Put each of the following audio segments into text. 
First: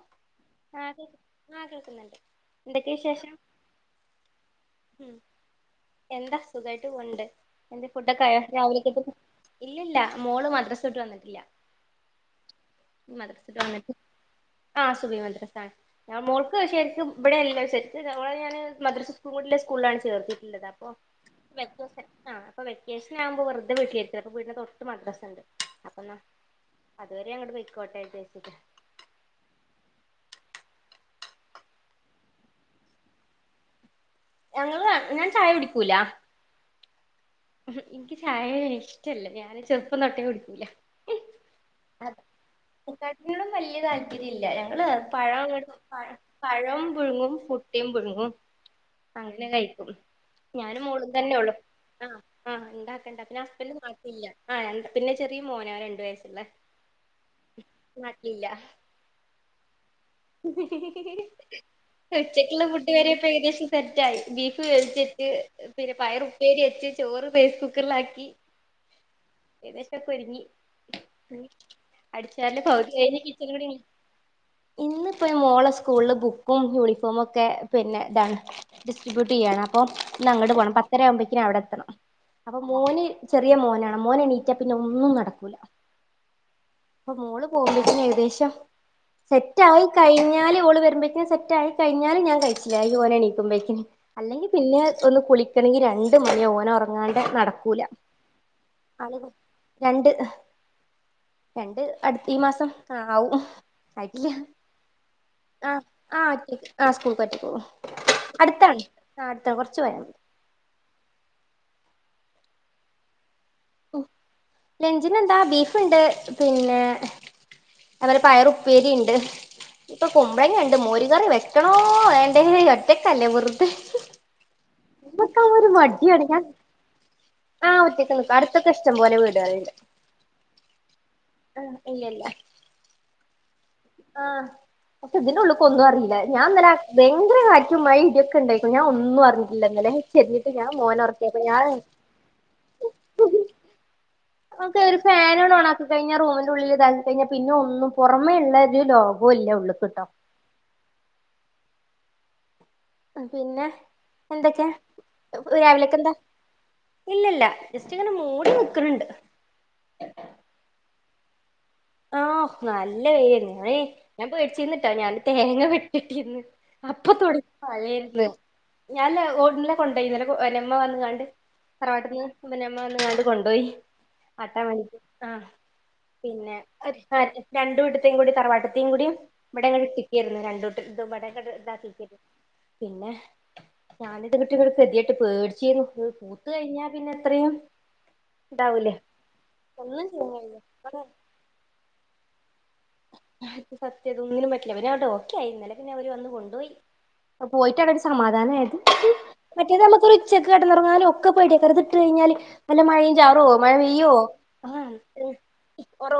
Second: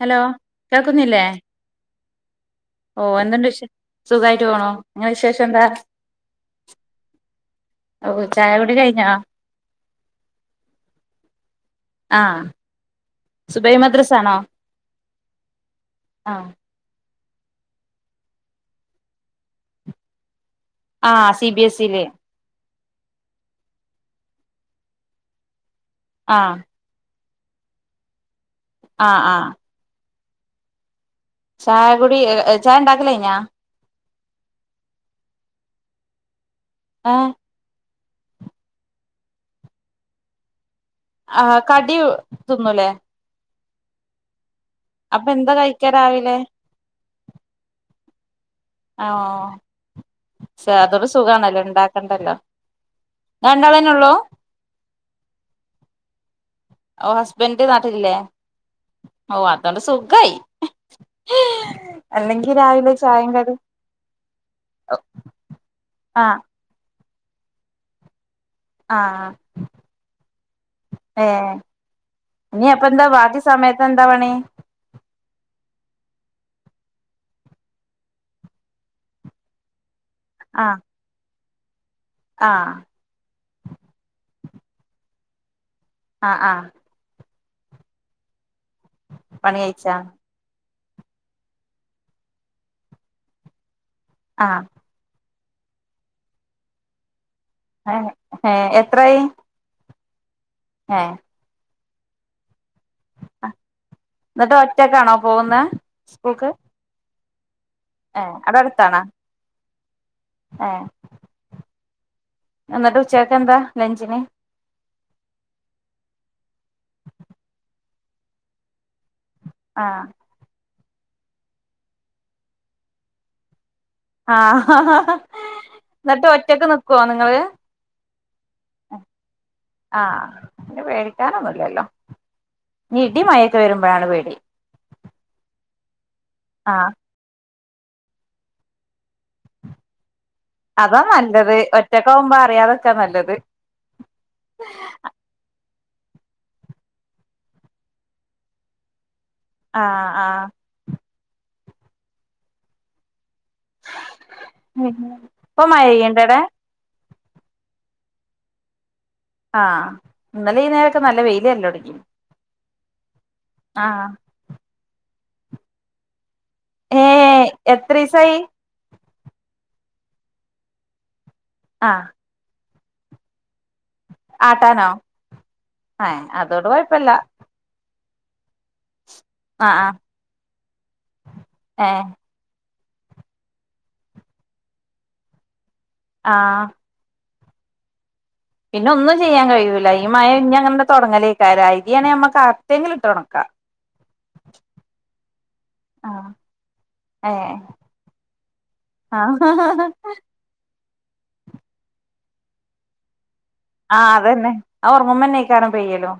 Hello ആ കേക്ക് കേൾക്കുന്നില്ലേ ആ കേൾക്കുന്നുണ്ട് എന്തൊക്കെയ ഓ വിശേഷം എന്തുണ്ട് വിശേ സുഖായിട്ട് പോണോ? ഉം എന്താസുഖായിട്ട് പോണ്ട് എന്തെ ഓ ഫുഡൊക്കെ ആയോ ചായ കുടി രാവില കഴിഞ്ഞോ [unintelligible] ഇവിടെയല്ലാം ആഹ് സുബൈ മദ്രസ ആണോ ആഹ് ശരിക്ക് ഓളെ ഞാൻ മദ്രസയും സ്കൂളും കൂടി സ്കൂളിലാണ് ചേർത്തിയത് നല്ലത് അപ്പം ആഹ് സി ബി എസ് ഇയില് [unintelligible] വെക്കേഷൻ ആവുമ്പോ വെറുതെ വീട്ടിൽ എത്തി അപ്പ വീട്ടിൻ്റ തൊട്ട് മദ്രസ് ഉണ്ട് ആഹ് ഇതുവരെ അങ്ങോട്ട് പോയിക്കോട്ടെ വിച്ചാരിച്ച് ആഹ് ആഹ് ചായ കുടി ചായ ഉണ്ടാക്കൽ കഴിഞ്ഞ? ഞങ്ങള് ഞാൻ ചായ കുടിക്കൂല ആഹ് എനിക്ക് ചായ ഇഷ്ടല്ല ഞാൻ ചെറുപ്പം തൊട്ടേ കുടിക്കൂല ആ കടി തിന്നുല്ലേ? അതിനെക്കാട്ടിലും വലിയ താല്പര്യില്ല അല്ല പഴം അങ്ങ കഴിക്കാ പഴം രാവിലെ പഴവും പുഴുങ്ങും പുട്ടും പുഴുങ്ങും അങ്ങനെ കഴിക്കും സ ഞാനും അതൊരു മോളും തന്നെ ഉള്ളു സുഖമാണല്ലോ ഉണ്ടാക്ക ആഹ് ആഹ് ഉണ്ടാക്കണ്ട പിന്നെ ഹസ്ബൻഡ് ഉള്ളൂ നാട്ടിലില ആ പിന്നെ ചെറിയ മോന രണ്ട് വയസ്സുള്ള ഓ ഹസ്ബൻഡ് നാട്ടിലില്ലേ നാട്ടിലില്ല ഓ അതോണ്ട് സുഖായി അല്ലെങ്കി ഉച്ചക്കുള്ള രാവിലെ ഫുഡ് വരെ ചായേം കടിം ഏകദേശം സെറ്റ് ആയി ബീഫ് ിച്ച പിന്നെ പയർ ആഹ് ഉപ്പേരിവെച്ച് ചോറ് റൈസ് കുക്കറിലാക്കി ആഹ് ഏകദേശം മോരുങ്ങി ഏഹ് അടിച്ച് ഇനി അപ്പ എന്താ വാരൽ ബാക്കി കിച്ചൻ കൂടിയേ സമയത്ത് ഉള്ളൂ എന്താ പണി ഇന്ന്പ്പോ മോളെ സ്കൂളില് ബുക്ക് ബുക്കും ക്കും യൂണിഫോമ ഒക്കെ പിന്നെ ഇന്നാണ് ഡിസ്ട്രിബ്യൂട്ട് ചെയ്യയാണ് അപ്പൊ ഇല്ല അങ്ങോട്ട്‌ പോണം ആഹ് പത്തര ആകുമ്പഴേക് അവിടെ എത്തണം അപ്പം ആഹ് മോന് ചെറിയ മോനാണ്. മോന് എണീറ്റാ പിന്നെ ഒന്നും നടക്കൂല ആ ആ അപ്പൊ മോള് പോകുമ്പഴ്‌ത്തേനും ഏകദേശം പണി സെറ്റായി കഴിച്ചാ കഴിഞ്ഞാല് ഓള് വ സെറ്റായി കഴിഞ്ഞാല് ഞാൻ കഴിച്ചിലായി ഓല് എനീക്കുമ്പഴേക്കും അല്ലെങ്കിൽ ആഹ് പിന്നെ ഒന്ന് കുളി ക്കണെങ്കി രണ്ട് മണിയ ഓന ഒറ ല്ലാണ്ട് നട ഹയെ ഹെ എത്രായി? രണ്ട് ഹെ രണ്ട് അടുത്ത് ഈ മാസം ആ ആവും ആയിക്കില്ല എന്നിട്ട് ഒറ്റക്കാണോ പോകുന്നെ ആ ഒറ്റക്ക് സ്കൂൾക്ക് ഒറ്റക്ക് [inaudible] ഏ അവിടെ അടുത്താണ് അടുത്താണാ ആഹ് അടുത്താണ് കൊറച്ച് പോയാ മതി ഏ എന്നിട്ട് ഉച്ചേ ലഞ്ച്നെന്താ ബീഫ്ണ്ട് പിന്നെ അത് പോലെ പയറുപ്പേരിണ്ട് ആഹ് പ്പൊ കുബ്ലങ്ങേണ് മോര് കറി വെക്കണോ വേണ്ടേ ഒറ്റക്കല്ലേ വെറുതെ ആഹ് നമ്മക്കാ ഒരു മടിയാണ് ഇന്നെട്ട് ഞാൻ ഒറ്റക്ക് നിക്കോ നിങ്ങള് ആഹ് ഒറ്റക്ക് നിക്കും അടുത്തൊക്കെ ഇഷ്ടം പോലെ വീടുകളുണ്ട് ആഹ് പിന്നെ ആഹ് പേടിക്കാനൊന്നൂല്ലല്ലോ ഇല്ല ഇല്ല ഇടിം മയിം ആഹ് അപ്പം ഇതിന്റെള്ളു കൊന്നും അറീല്ല ഞാൻ ന്നലെ ആഹ് ഭയ്ങ്കര [unintelligible] മഴിം ഇടിയൊക്കെണ്ടായ്ക്ക്ണു ഞാൻ ഒന്നും ല്ല ഇന്നലെ കെത്യട്ട് ഞാൻ അതാ മോനെ ഒർക്കിയപ്പം നല്ലത് ഞാൻ ഒറ്റക്കാവുമ്പോ അറിയാതൊക്കാ നല്ലത് ഓക്കെ ഒരു ഫേനാ ഓണാക്കി കഴിഞ്ഞാൽ റൂമിന്റെ ഉള്ളിൽ ഇതാക്കി കഴിഞ്ഞാൽ പിന്നെ ഒന്നും പുറമേള്ള ഒരു ലോകം ഇപ്പോല്ല ഉള്ള്ക്ക് ട്ടോ ആഹ് ആഹ് പിന്നെ എന്തൊക്കെ ഇപ്പൊ മഴ രാവിലക്ക് എന്താ പെയ്യ്ണ്ടടെ ഇല്ലല്ല ജസ്റ്റ് ഇങ്ങനെ മൂടി നിക്ക് ണണ്ട് ഇപ്പം നല്ല വെയിൽ വരലൊട് ആഹ് നല്ല [unintelligible] ആഹ് ഞാൻ പേടിച്ചിന്നിട്ടാ ഞാൻ തേങ്ങ വെട്ടി ട്ടീന്ന് ഏ അപ്പൊ തുടങ്ങി മഴയാണ് എത്രീസായി ഞൻ ഓ ഇന്നലെ കൊ ഇപ്പൊ ഇന്നലെ വെല്ലിമ്മ വന്ന് കണ്ട് ആഹ് തറവാട്ട്ന്ന് [unintelligible] കൊണ്ടോയി ആട്ടാൻ ആട്ടാനോ വേണ്ടിട്ട് ആഏ അതോട് കൊഴപ്പല്ല രണ്ടും വീടെത്തും കൂടി തറവാട്ടത്തും കൂടി ആഹ് ഇവിടങ്ങകളിൽ ആഹ് കിട്ടിയാരുന്നു ഏഹ് രണ്ട്കൂട്ടാർക്കും [unintelligible] പിന്നെ ഞാന് ഇത് [unintelligible] പേടിച്ചിന്നു പൂത്ത് ആഹ് കഴിഞ്ഞാൽ പിന്നെ ഇത്രയും പിന്നെ ഇതാവൂലേ ഒന്നും ചെയ്യാൻ കഴിയൂല ഈ ഒന്നും മഴ ചെയ്യാൻ ഇഞ്ഞി കഴിയില്ല അങ്ങനെ തുടങ്ങലേക്കാരായി [unintelligible] നമ്മക്ക് അ സത്യത ഒന്നിനും പറ്റില്ല, പിന്നെ അവടെ ഓക്കെആയി. ഇന്നലെ പിന്നെ അവര് വന്ന് ആഹ് കൊണ്ടുപോയി. ഏഹ് പോയിട്ട് അവിടെ ഒരു സമാധാനയത്. ആഹ് മറ്റേത് നമുക്കൊരു ഉച്ചക്ക് ന്നാലും ഒക്കെ പേടിയ, പുറത് ഇട്ട് കിഞ്ഞാല് വല്ല മഴയും ചാറുആവും മഴ പെയ്യോ? ആഹ് അതന്നെ ആ [unintelligible] ഒറങ്ങുമ്പന്നേക്കാരം പെയ്യലും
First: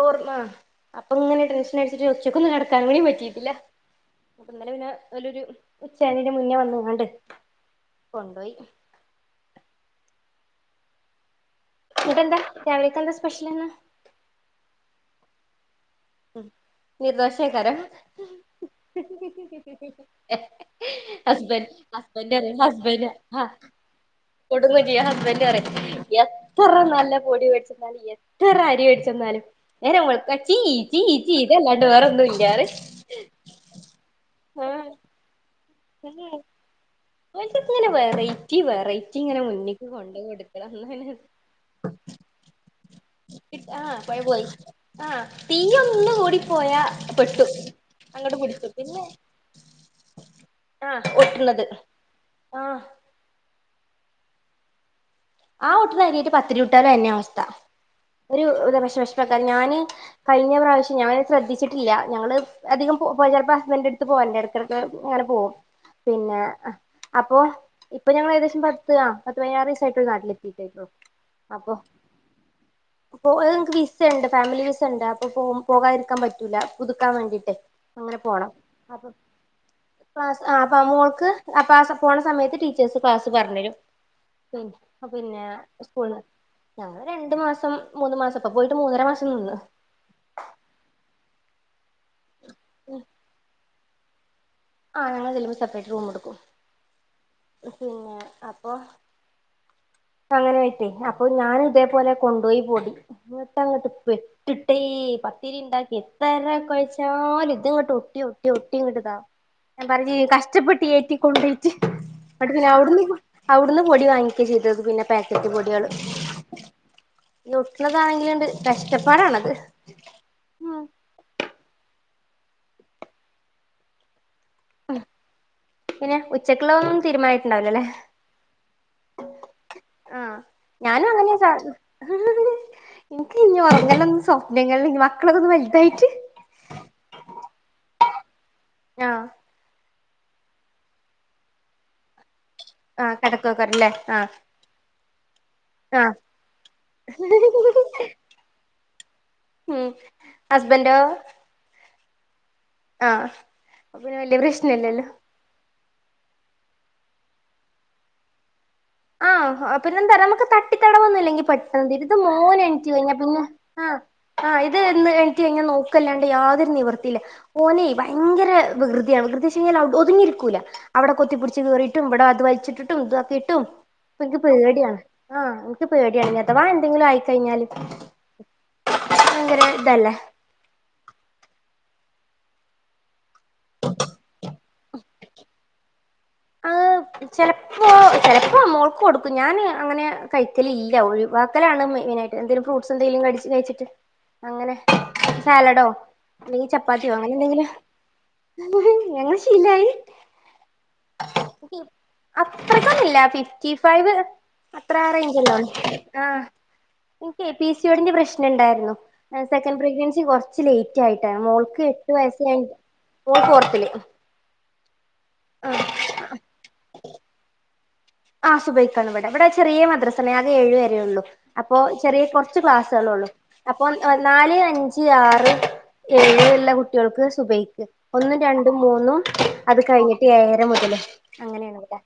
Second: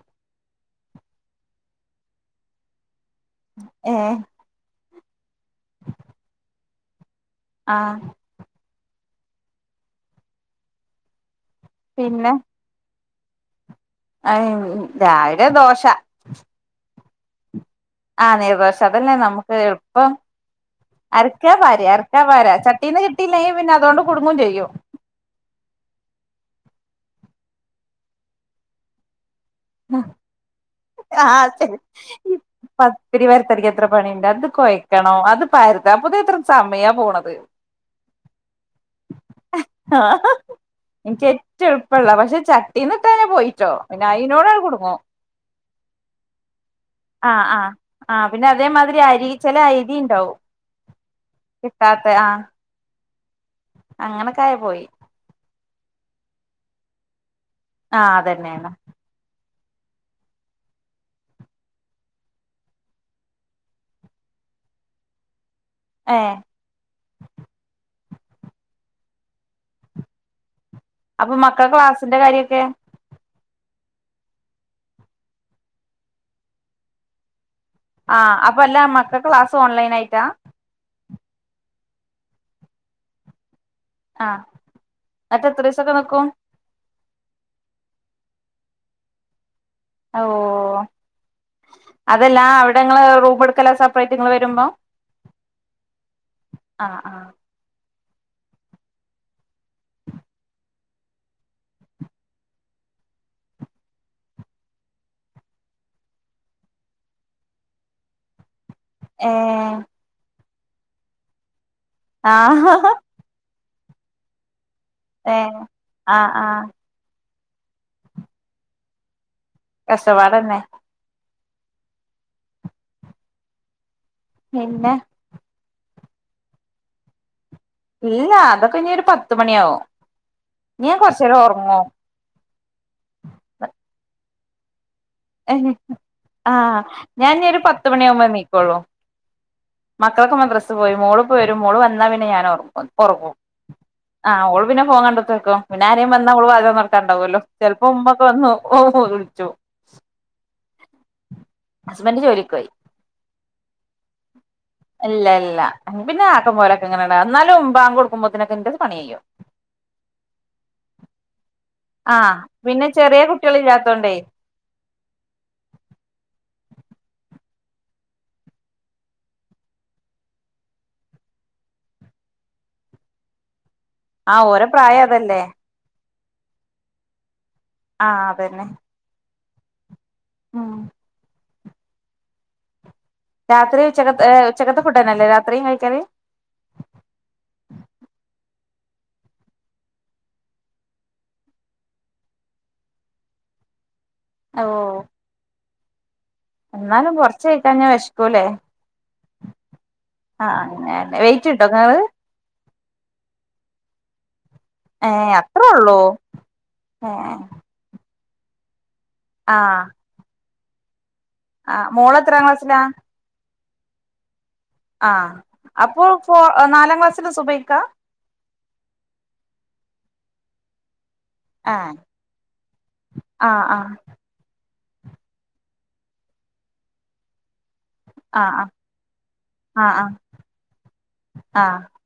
ടെൻഷൻ അടിച്ചിട്ട് ഉച്ചക്ക് ഒന്ന് കിടക്കാനും കൂടി പ റ്റിട്ടില്ല ഏഹ് ഇന്നലെ പിന്നെ ഓലൊരു ഉച്ചാണെന്റെ മുന്നേ വന്നു. മാണ്ടേ ആഹ് കൊണ്ടോയി പിന്നെ ഇടെണ്ടാ രാവിലക്കെന്താ സ് പെഷന്ലെന്നാ [unintelligible] രാവിലെ ദോശ ഉം നീർദോശായികാരം ആഹ നീർദോശ അതല്ലേ നമ്മുക്ക് എളുപ്പം. അരക്കാ ഹസ്ബൻഡ് പരാ അരക്കാ ഹസ്ബൻഡ് പരാ പറയും ചട്ടീന്ന് ഹസ്ബൻഡ് ആ കിട്ടിയില്ലെങ്കി പിന്നെ അതോണ്ട് കുടുങ്ങും ചെയ്യും. കൊടുങ്ങും ഹസ്ബൻഡ് പറയും എത്ര നല്ല പൊടി മേടിച്ചെന്നാലും, എത്ര അരി വേടിച്ചെന്നാലും നേരം വെള്ക്ക, ചീ ചീ ആ ചീ ഇതല്ലാണ്ട് വേറൊന്നും ഇല്ലാ പറയും പത്തിരി വരത്തരക്ക് എത്ര പണിയുണ്ട്, അത് ആഹ് കൊയ്ക്കണോ, അത് പരതാൻ പുതി ഇത്ര സമയം പോണ ഓൾക്കൊക്കാങ്ങനെ ഇങ്ങനെ വെറൈറ്റി വെറൈറ്റി ഇങ്ങനെ മുന്നേക്ക് കൊണ്ട ആഹ് കൊടുക്കണം എന്നെ പ്പന്നെ പോയിട്ടോ, പിന്നെ അയിനൊടന്നേ കുടുങ്ങും. തീ ഒന്ന് കൂടിപ്പോയ ആഹ് ആഹ് ആഹ് പിന്നെ അതേമാതിരി അരി ചില അരി ണ്ടാവും ആഹ് ഒട്ടുന്നത് കിട്ടാത്ത, ആഹ് അങ്ങനൊക്കെ ആയ പോയി. ആ ഒട്ടന്ന് അരിയായിട്ട് പത്തിരി ചുട്ടാലും അതന്നെ അവസ്ഥ. ആഹ് ഒരു അതന്നെയാണ് [unintelligible] ഞാന് കഴിഞ്ഞ പ്രാവശ്യം ഞാന് ശ്രദ്ധിച്ചിട്ടില്ല, ഞങ്ങള് അധികം പോയി ചിലപ്പോ ഹസ്ബൻഡന്റെ അടുത്ത് പോവാൻന്റ് ഇടുക്കട അങ്ങനെ പോകും. ഏഹ് പിന്നെ അപ്പൊ അപ്പ ഞങ്ങ ഏകശ പത്ത് പത്ത് പതിനാറീസായി [inaudible] അപ്പൊ മക്കള ക്ലാസ്സിന്റെ കാര്യൊക്കെ അപ്പൊ ഞങ്ങക്ക് വിസ ഉണ്ട് ഫാമിലി വിസ ഉണ്ട്. അപ്പൊ പോ പോകാതിരിക്കാൻ പറ്റൂല പുതുക്കാൻ വേണ്ടിട്ട് അങ്ങനെ ആഹ് പോണം അല്ല അപ്പൊ മക്കളെ ക്ലാസ് ഓൺലൈൻ ക്ല ആയിട്ടാ ആ അപ്പ മോൾക്ക് അപ്പ പോണ സമയത്ത് ടീച്ചേഴ്സ് ക്ലാസ് പറഞ്ഞരും. ആഹ് ഉം. ആഹ് പിന്നെ എന്നിട്ട് എത്ര ദിവസൊക്കെ സ്കൂളിന്ന്. നിക്കും ഞങ്ങള് രണ്ട് മാസം പ്പൊ മൂന്നു മാസം. ഇപ്പൊ പോയിട്ട് മൂന്നര മാസം നിന്ന് ഓഹ് അതല്ല അവിടെങ്ങള് റൂമ്ട്ക്കല സബ് [unintelligible] ആഹ് ഞങ്ങള് ചെല്ലുമ്പോ സപ്രൈറ്റ് റൂമ്ടുക്കും ആഹ് ആഹ് ഉം. പിന്നേ അപ്പൊ അങ്ങനെ [unintelligible] അപ്പൊ ഞാനിതേപോലെ കൊണ്ടോയി പൊടി ഇങ്ങ്ട്ട് അങ്ങട്ട് പെട്ട്ട്ടേയ് പത്തിരി ഇണ്ടാക്കി എത്തര കൊയച്ചാലും ഇത്ങ്ങ്ട്ട് ഒട്ടി ഒട്ടി ഒ ട്ടി ഇങ്ങ്ട്ട്താവും. ഏ ഞാ പറഞ് കഷ് [unintelligible] ഏറ്റി കൊണ്ടേയി [unintelligible] ഇന്നിട്ട് പിന്നെ ആഹ് അവിടുന്ന് അവിടുന്ന് പൊടി വാങ്ങിക്ക ചെയ് [unintelligible] പിന്നെ ഏ പാക്കറ്റ് പൊടീയാണ് ആഹ് ആഹ് നുറുക്കനാണസാധനയൊക്കെയുണ്ട് കഷ്ടപ്പാടാണത് കാസവാട് തന്നെ ഉം പിന്നെ പിന്നെ ഉച്ചക്ക്ള്ളോം തീരുമാ ഇല്ലാ അതൊക് ഇനി ഒരു പത്ത് മണിയാഉ ആഹ് ഞാനും അങ്ങനെ [unintelligible] ഇൻക് ഇനി ഒറങ്ങളലൊ സ്വപ് [unintelligible] എഹ് ആ ഞാൻ നിയൊരു പ ത്ത് മണിയാവുമ്പോ നീ ആഹ് മക്കളൊക്കെ മദ്റസ് പോയി. മോള് പ്പൊ വരും മോള് വന്ന പിന്നെ ഞാന് ഒർ പ്പൊ ആഹ് ഒറങ്ങും കടക്കോക്കറല്ലേ ആഹ് ഓള് പിന്നെ ഫോൺ കണ്ടുത്ത്ർക്കും പിന്നെ അൽപൊറങ്ങു ആ ഓള് പിന്നെ ഫോ കണ്ട്ട്ട് ക്കു പിന്നെ ആരേം ആഹ് വന്നാ ഓള് വാതിൽ തൊർന്നോട്ക്കണ്ടാവോലൊ ചെൽപ്പോ ഉമ്മൊക്കെ വന്ന് [unintelligible] വുൾച്ചും ഹസ്ബന്റോ ഹസ്ബന്റ് ജോലിക്കോയി ആഹ് പ്പൊ പിന്നെ വല്യ പ്രശ്നല്ലെല്ലോ ഇല്ല ഇല്ല പിന്നെ ആക്കം പോലൊക്കെങ്ങനെന്നാ ന്നാലും ബാങ്കൊടുക്കുമ്പോത്തിനൊക്കെ ഇന്റത് ആ ഹ പിന്നെ എന്താ നമുക്ക് തട്ടിത്തടവം ഒന്നും ഇല്ലെങ്കി പെട്ടെന്ന്തിരു ഇത് ആഹ് മോൻ പിന്നെ എണീറ്റ്‌ കഴിഞ്ഞ ചെറിയ പിന്നെ ആ കുട്ടികളില്ലാത്തോണ്ടേ ആ ഇത് ന്ന് എണീറ്റ്‌ കഴിഞ്ഞാ നോക്കല്ലാണ്ട് യാതൊരു നിവർ ർത്തില്ല ഓനെ ഭയങ്കര വികൃതിയാണ് വികൃതിച്ച്ഴിഞ്ഞാൽ ഒതുങ്ങിയിരിക്കൂല്ല അവിടെ കൊത്തിപ്പിടിച്ച് കേറിയിട്ടും ഇവടെ അത് വലിച്ചിട്ടിട്ടും ഇതക്കിയിട്ടും പ്പൻക്ക് ആഹ് ഓരെ പേടിയാണ് പ്രായം അതല്ലേ ആ ഇൻക്ക് പേ [unintelligible] അഥവാ എന്തങ്കിലും ആയിക്കഴിഞ്ഞാല് ആ അതന്നെ ഭയങ്കര ഇതല്ലേ ആ രാത്രി ക [unintelligible] ഏഹ് ഉച്ചക്കത്തെ ഫുഡന്നല്ലെ രാത്രിയും കഴിക്കല് ആ ചിലപ്പോ ചിലപ്പോ മോൾക്ക് കൊടുക്കും ഞാൻ അങ്ങനെ കഴിക്കല് ഇല്ല ഒഴിവാക്കലാണ് മെയിനായിട്ട് എന്തേലും ഫ്രൂട്ട്സ് എന്തെങ്കിലും ക കഴിച്ചിട്ട് അങ്ങനെ ഓഹ് സാലഡോ അല്ലെങ്കിൽ ചപ്പാത്തിയോ എന്നാലും അങ്ങനെ കൊറച്ച് എന്തെങ്കിലോ കഴിക്കാഞ്ഞാ വെശക്കൂലേ ഞങ്ങൾ ശീലായി വെയിറ്റിട്ടോ നിങ്ങള് അത്രക്കൊന്നില്ല ഫിഫ്റ്റി ഫൈവ് അത്ര ആ ഏഹ് റേഞ്ച് അത്രേ ഒള്ളൂ ആ ഏഹ് ഇനിക്കേ പി സി ഒ ഡിന്റെ പ്രശ് ണ്ടായിരുന്നു സെക്കൻ്റ് ആഹ് പ്രെഗ്നൻസി [inaudible] [inaudible] യിട്ട മോൾക്ക് ആഹ് എട്ട് മോള് വയസ് എത്രാം ക്ലാസ്സിലാ കഴി.. ആ ആഹ് അപ്പു പോ നാലാം ക്ലാസ് സുബൈക്കാ ആ സുഭയ്ക്കാണ് ഇവിടെ ഇവിടെ ചെറിയ മദ്രസമേ അകെ ഏഴു വരേ ഉള്ളു അപ്പോ ഏഹ് ചെറിയ കുറച്ച് ക്ലാസ്സുകളേള്ളു ആഹ് അപ്പൊ ആഹ് നാല് അഞ്ച് ഈ ആറ് ഏഴ് എല്ല കുട്ടികൾക്ക് സുഭൈക്ക് ഒന്നും ആഹ് ആഹ് രണ്ടും മൂന്നും അത് ആഹ് കഴിഞ്ഞിട്ട് ഏഴര മുതല് ആഹ് അങ്ങനെയാണ് ആഹ് ഇവിടെ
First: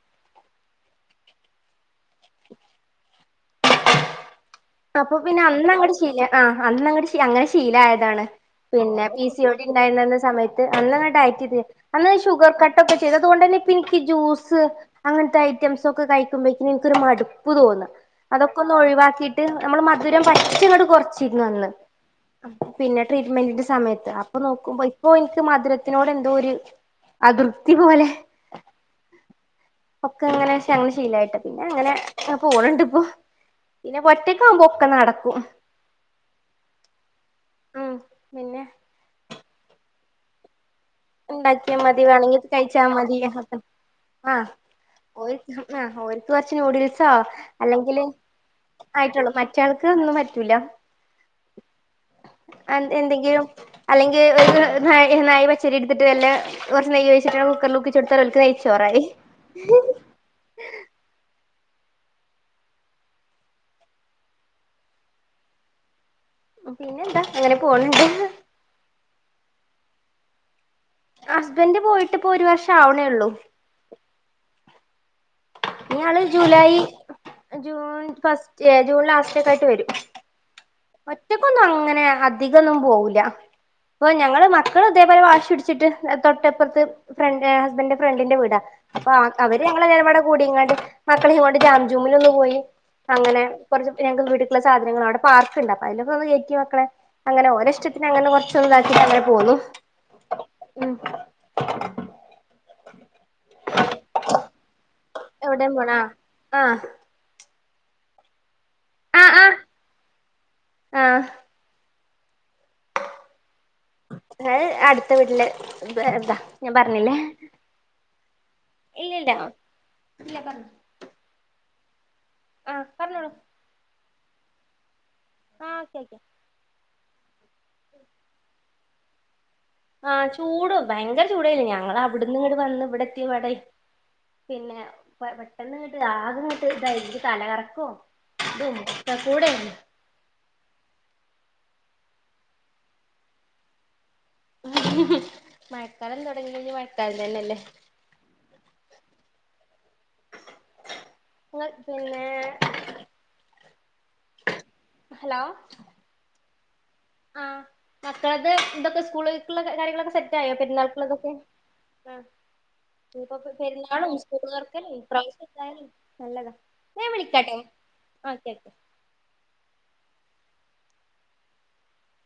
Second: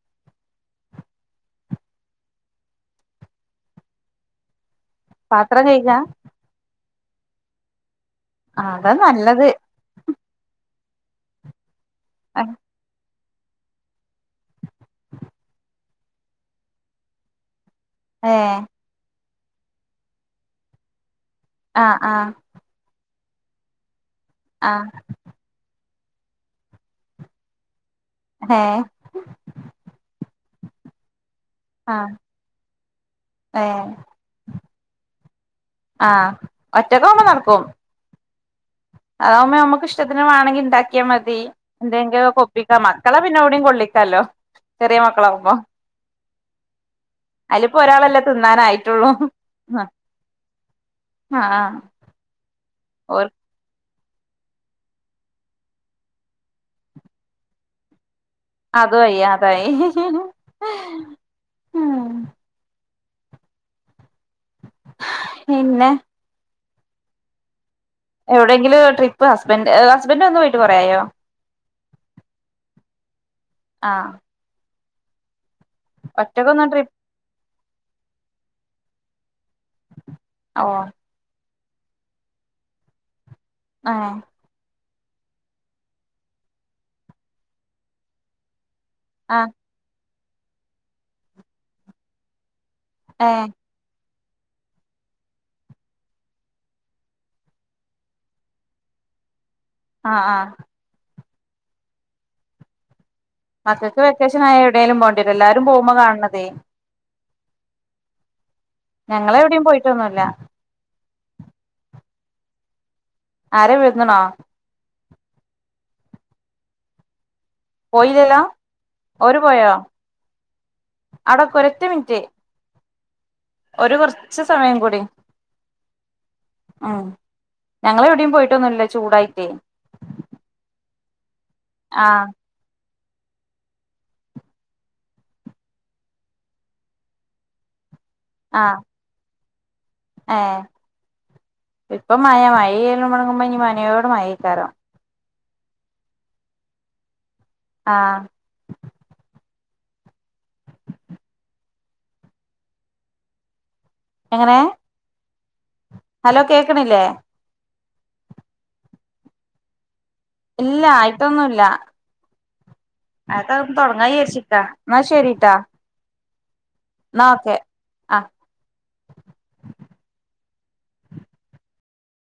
അപ്പൊ പിന്നെ പാത്രം അന്ന അങ്ങട്ട് കഴുകാ ചെയ്യ അ അന്ന് അങ്ങ.. [unintelligible] അങ്ങനെ ശീലായതാണ് ആഹ് അതാ പിന്നെ പി സി നല്ലത് യോടി ഉണ്ടായിരുന്നന്ന സമയത്ത് അന്നങ്ങോട്ട് ആയറ്റിത് അന്ന് ഷുഗർ ഏഹ് കട്ടക്ക.. അതുകൊണ്ട് തന്നെപ്പ എനിക്ക് ഇതക്കകൊണ്ടന്നെ [unintelligible] ജ്യൂസ് അങ്ങനത്തെ ഐറ്റംസ് ഒക്കെ കഴിക്കുമ്പോഴക്കേ എനിക്കൊ ഒരു മടുപ്പ് തോന്നുന്നു അതൊക്കൊന്ന് ഒഴവാക്കി.. ് നമ്മൾ മധുരം പച്ചടക്കു അങ്ങോട്ട്‌ കുറച്ച് വന്ന് ആഹ് ആഹ് പിന്നെ [inaudible] ട്രീറ്റ്മെന്റിന്റെസമയത്തു ഇപ്പോനോക്കുമ്പോ ആഹ് ഇപ്പോ എനിക്ക്മധുരം മധുര ത്തിനോട് എന്തോ ഒരു അതൃ പ്തി ഇതു ലെ ഏഹ് ഒക്കെ അങ്ങനെ ഞങ്ങള്ൾ ശീലായിട്ട് പിന്നെ അങ്ങനെ ആഹ് പോണുണ്ട് ഇപ്പോൊ ഏഹ് പിന്നെ ഒറ്റക്ക് ആാവുമ്പോ ഒക്കെ നടക്കും കൊം ഉം പിന്നെ അതാവുമ്പോ നമുക്ക്ഷ്ടത്തിന് വേണെങ്കി ഉണ്ടാക്കി എന്തെങ്കിലും ഉണ്ടാക്കിയാ മതി വേണെങ്ങി കഴിച്ചാ മതി മക്കളെ പിന്നെ അപ്പ എവിടെയും കൊള്ളിക്കാലോ ചെറിയ മക്കളാവുമ്പോ ആഹക്ക് ആഹ ഓര്ക്ക് കുറച്ച് നൂഡിൽസോ അതിലിപ്പോ അല്ലെങ്കില് ഒരാളല്ലേ തിന്നാനായിട്ടുള്ളൂ ആയിട്ടുള്ളൂ മറ്റ ആൾക്ക് ഒന്നും പറ്റൂല ആഹ് ഓർ എന്തെങ്കിലും അല്ലെങ്കിൽ ന [inaudible] ചരിടുട്ട് വല്ല കുറച്ച് നെയ്യ്ഴിട്ട കുക്കറിൽ കുക്കിച്ച കൊടു [inaudible] അതും അയ്യാതായി പിന്നെ പിന്നെ എന്താ അങ്ങനെ പോണണ്ട് എവിടെയെങ്കിലും ട്രിപ്പ് ഇപ്പ ഹസ്ബന്റ് ഹസ്ബൻഡ് വന്നു വീട്ടിൽ [unintelligible] ഹസ്ബന്ഡ് പോയിട്ട് ഇപ്പൊ ഒരു വർഷം ആവണേള്ളൂ ആഹ് ഇനി അ യാള് ഒറ്റക്കൊന്നും ജൂലൈ ട്രിപ്പ് ജൂൺ ഫസ് യെ ജൂൺ ലാസ്റ്റേക്ക ആയിട്ട് വരും ഓ പ്പം ഒന്നും അങ്ങനെ അധികകൊന്നും പോവൂല ഓ ഏഹ് ഞങ്ങള് മ മക്കൾ ഇതേപോലെ വാശിടിച്ചിട്ട് തൊട്ടപ്പുറത്ത് ഫ്രണ്ട ഹസ്ബൻഡന്റെ ഫ്രണ്ടിന്റെ വീടാ അപ്പൊ ആഹ് അവര് ഞങ്ങളെ നിലപാടു കൂടി ഇങ്ങ് മക്കള ഇങ്ങോട്ട് ജാം ജൂമിൽ ഒന്നു പോയി അങ്ങനെ ഏഹ് കുറച്ച് ഞങ്ങൾ വീട്ടിലേക്കുള്ള സാധങ്ങൾ ആണ് അവുടെ പാർ ണ്ട് അപ്പ അതിലൊക്ക ഒക്കെ കേറ്റി മക്കളെ അങ്ങനെ ഓരോ ഇഷ്ടത്തിന് അങ്ങനെ കൊർച്ചതാക്കി അങ്ങനെ പോന്നു ആ ആ [unintelligible] മക്കക് വെക്കേഷൻ [unintelligible] ടേലും പോണ്ടിരും എല്ലാരും എവിടെയും പോണ പോവ്പോ കാണതേ ആഹ് ആഹ് ആഹ് ഞങ്ങളെവിടീം പോയിട്ടൊന്നുല്ല ആഹ് ആരെ [unintelligible] ത്തെ വീട്ടില് [unintelligible] ഞാൻ പറഞ്ഞിലല്ലേ പോയില്ലല്ലോ ഒര് പോയോ ഇല്ല പറഞ്ഞോ അതൊക്കൊര് റ്റമിൻറ്റ് ആ പറഞ്ഞോളൂ രു കൊർച്ച് സമയം കൂടി ആഹ് ഓക്കെ ഓക്കെ ഉം ഞങ്ങളെവിടീം പോയിട്ടൊന്നുല്ല ചൂടായിട്ടേ ആഹ് ചൂട് ഭയങ്കര ചൂടല്ലയ്നോ ഞങ്ങ ആഹ് അവിടന്ന് ങ്ങട് വന്ന് ഇവിടെ [unintelligible] പിന്നെ പെ പെട്ടെന്ന് ങ്ങട്ട് ആകങ്ങട്ട് ദായി ക് തലകറക്കു [unintelligible] ഏ ഇപ്പൊ മഴ മഴ [unintelligible] മയേക്കാരം മഴക്കാലം തുടങ്ങിഴിഞ്ഞ മഴക്കാലന്നെല്ലെ ആ പിന്നെ എങ്ങനെ ഹലോ ഹലോ കേ ക്ക്ണില്ലേ ആഹ് മക്കളത് ന്തൊക്കെ സ്കൂള്ക്ക് ള്ള കാര്യങ്ങളൊക്കെ സെറ്റയോ ഇല്ല പെരുന്നാൾക്കതൊക്കെ ആയിട്ടൊന്നുല്ല ഇപ്പ അതൊന്ന് തുടങ്ങാ പെരുന്നാളും സ്കൂള് വിചാരിച്ചിക്കാ എന്നാ ശരിട്ടാ തെക്കലും നല്ലത ഞൻ എന്നാ വിളിക്കട്ടെ ഓക്കെ ആ ഓക്കെ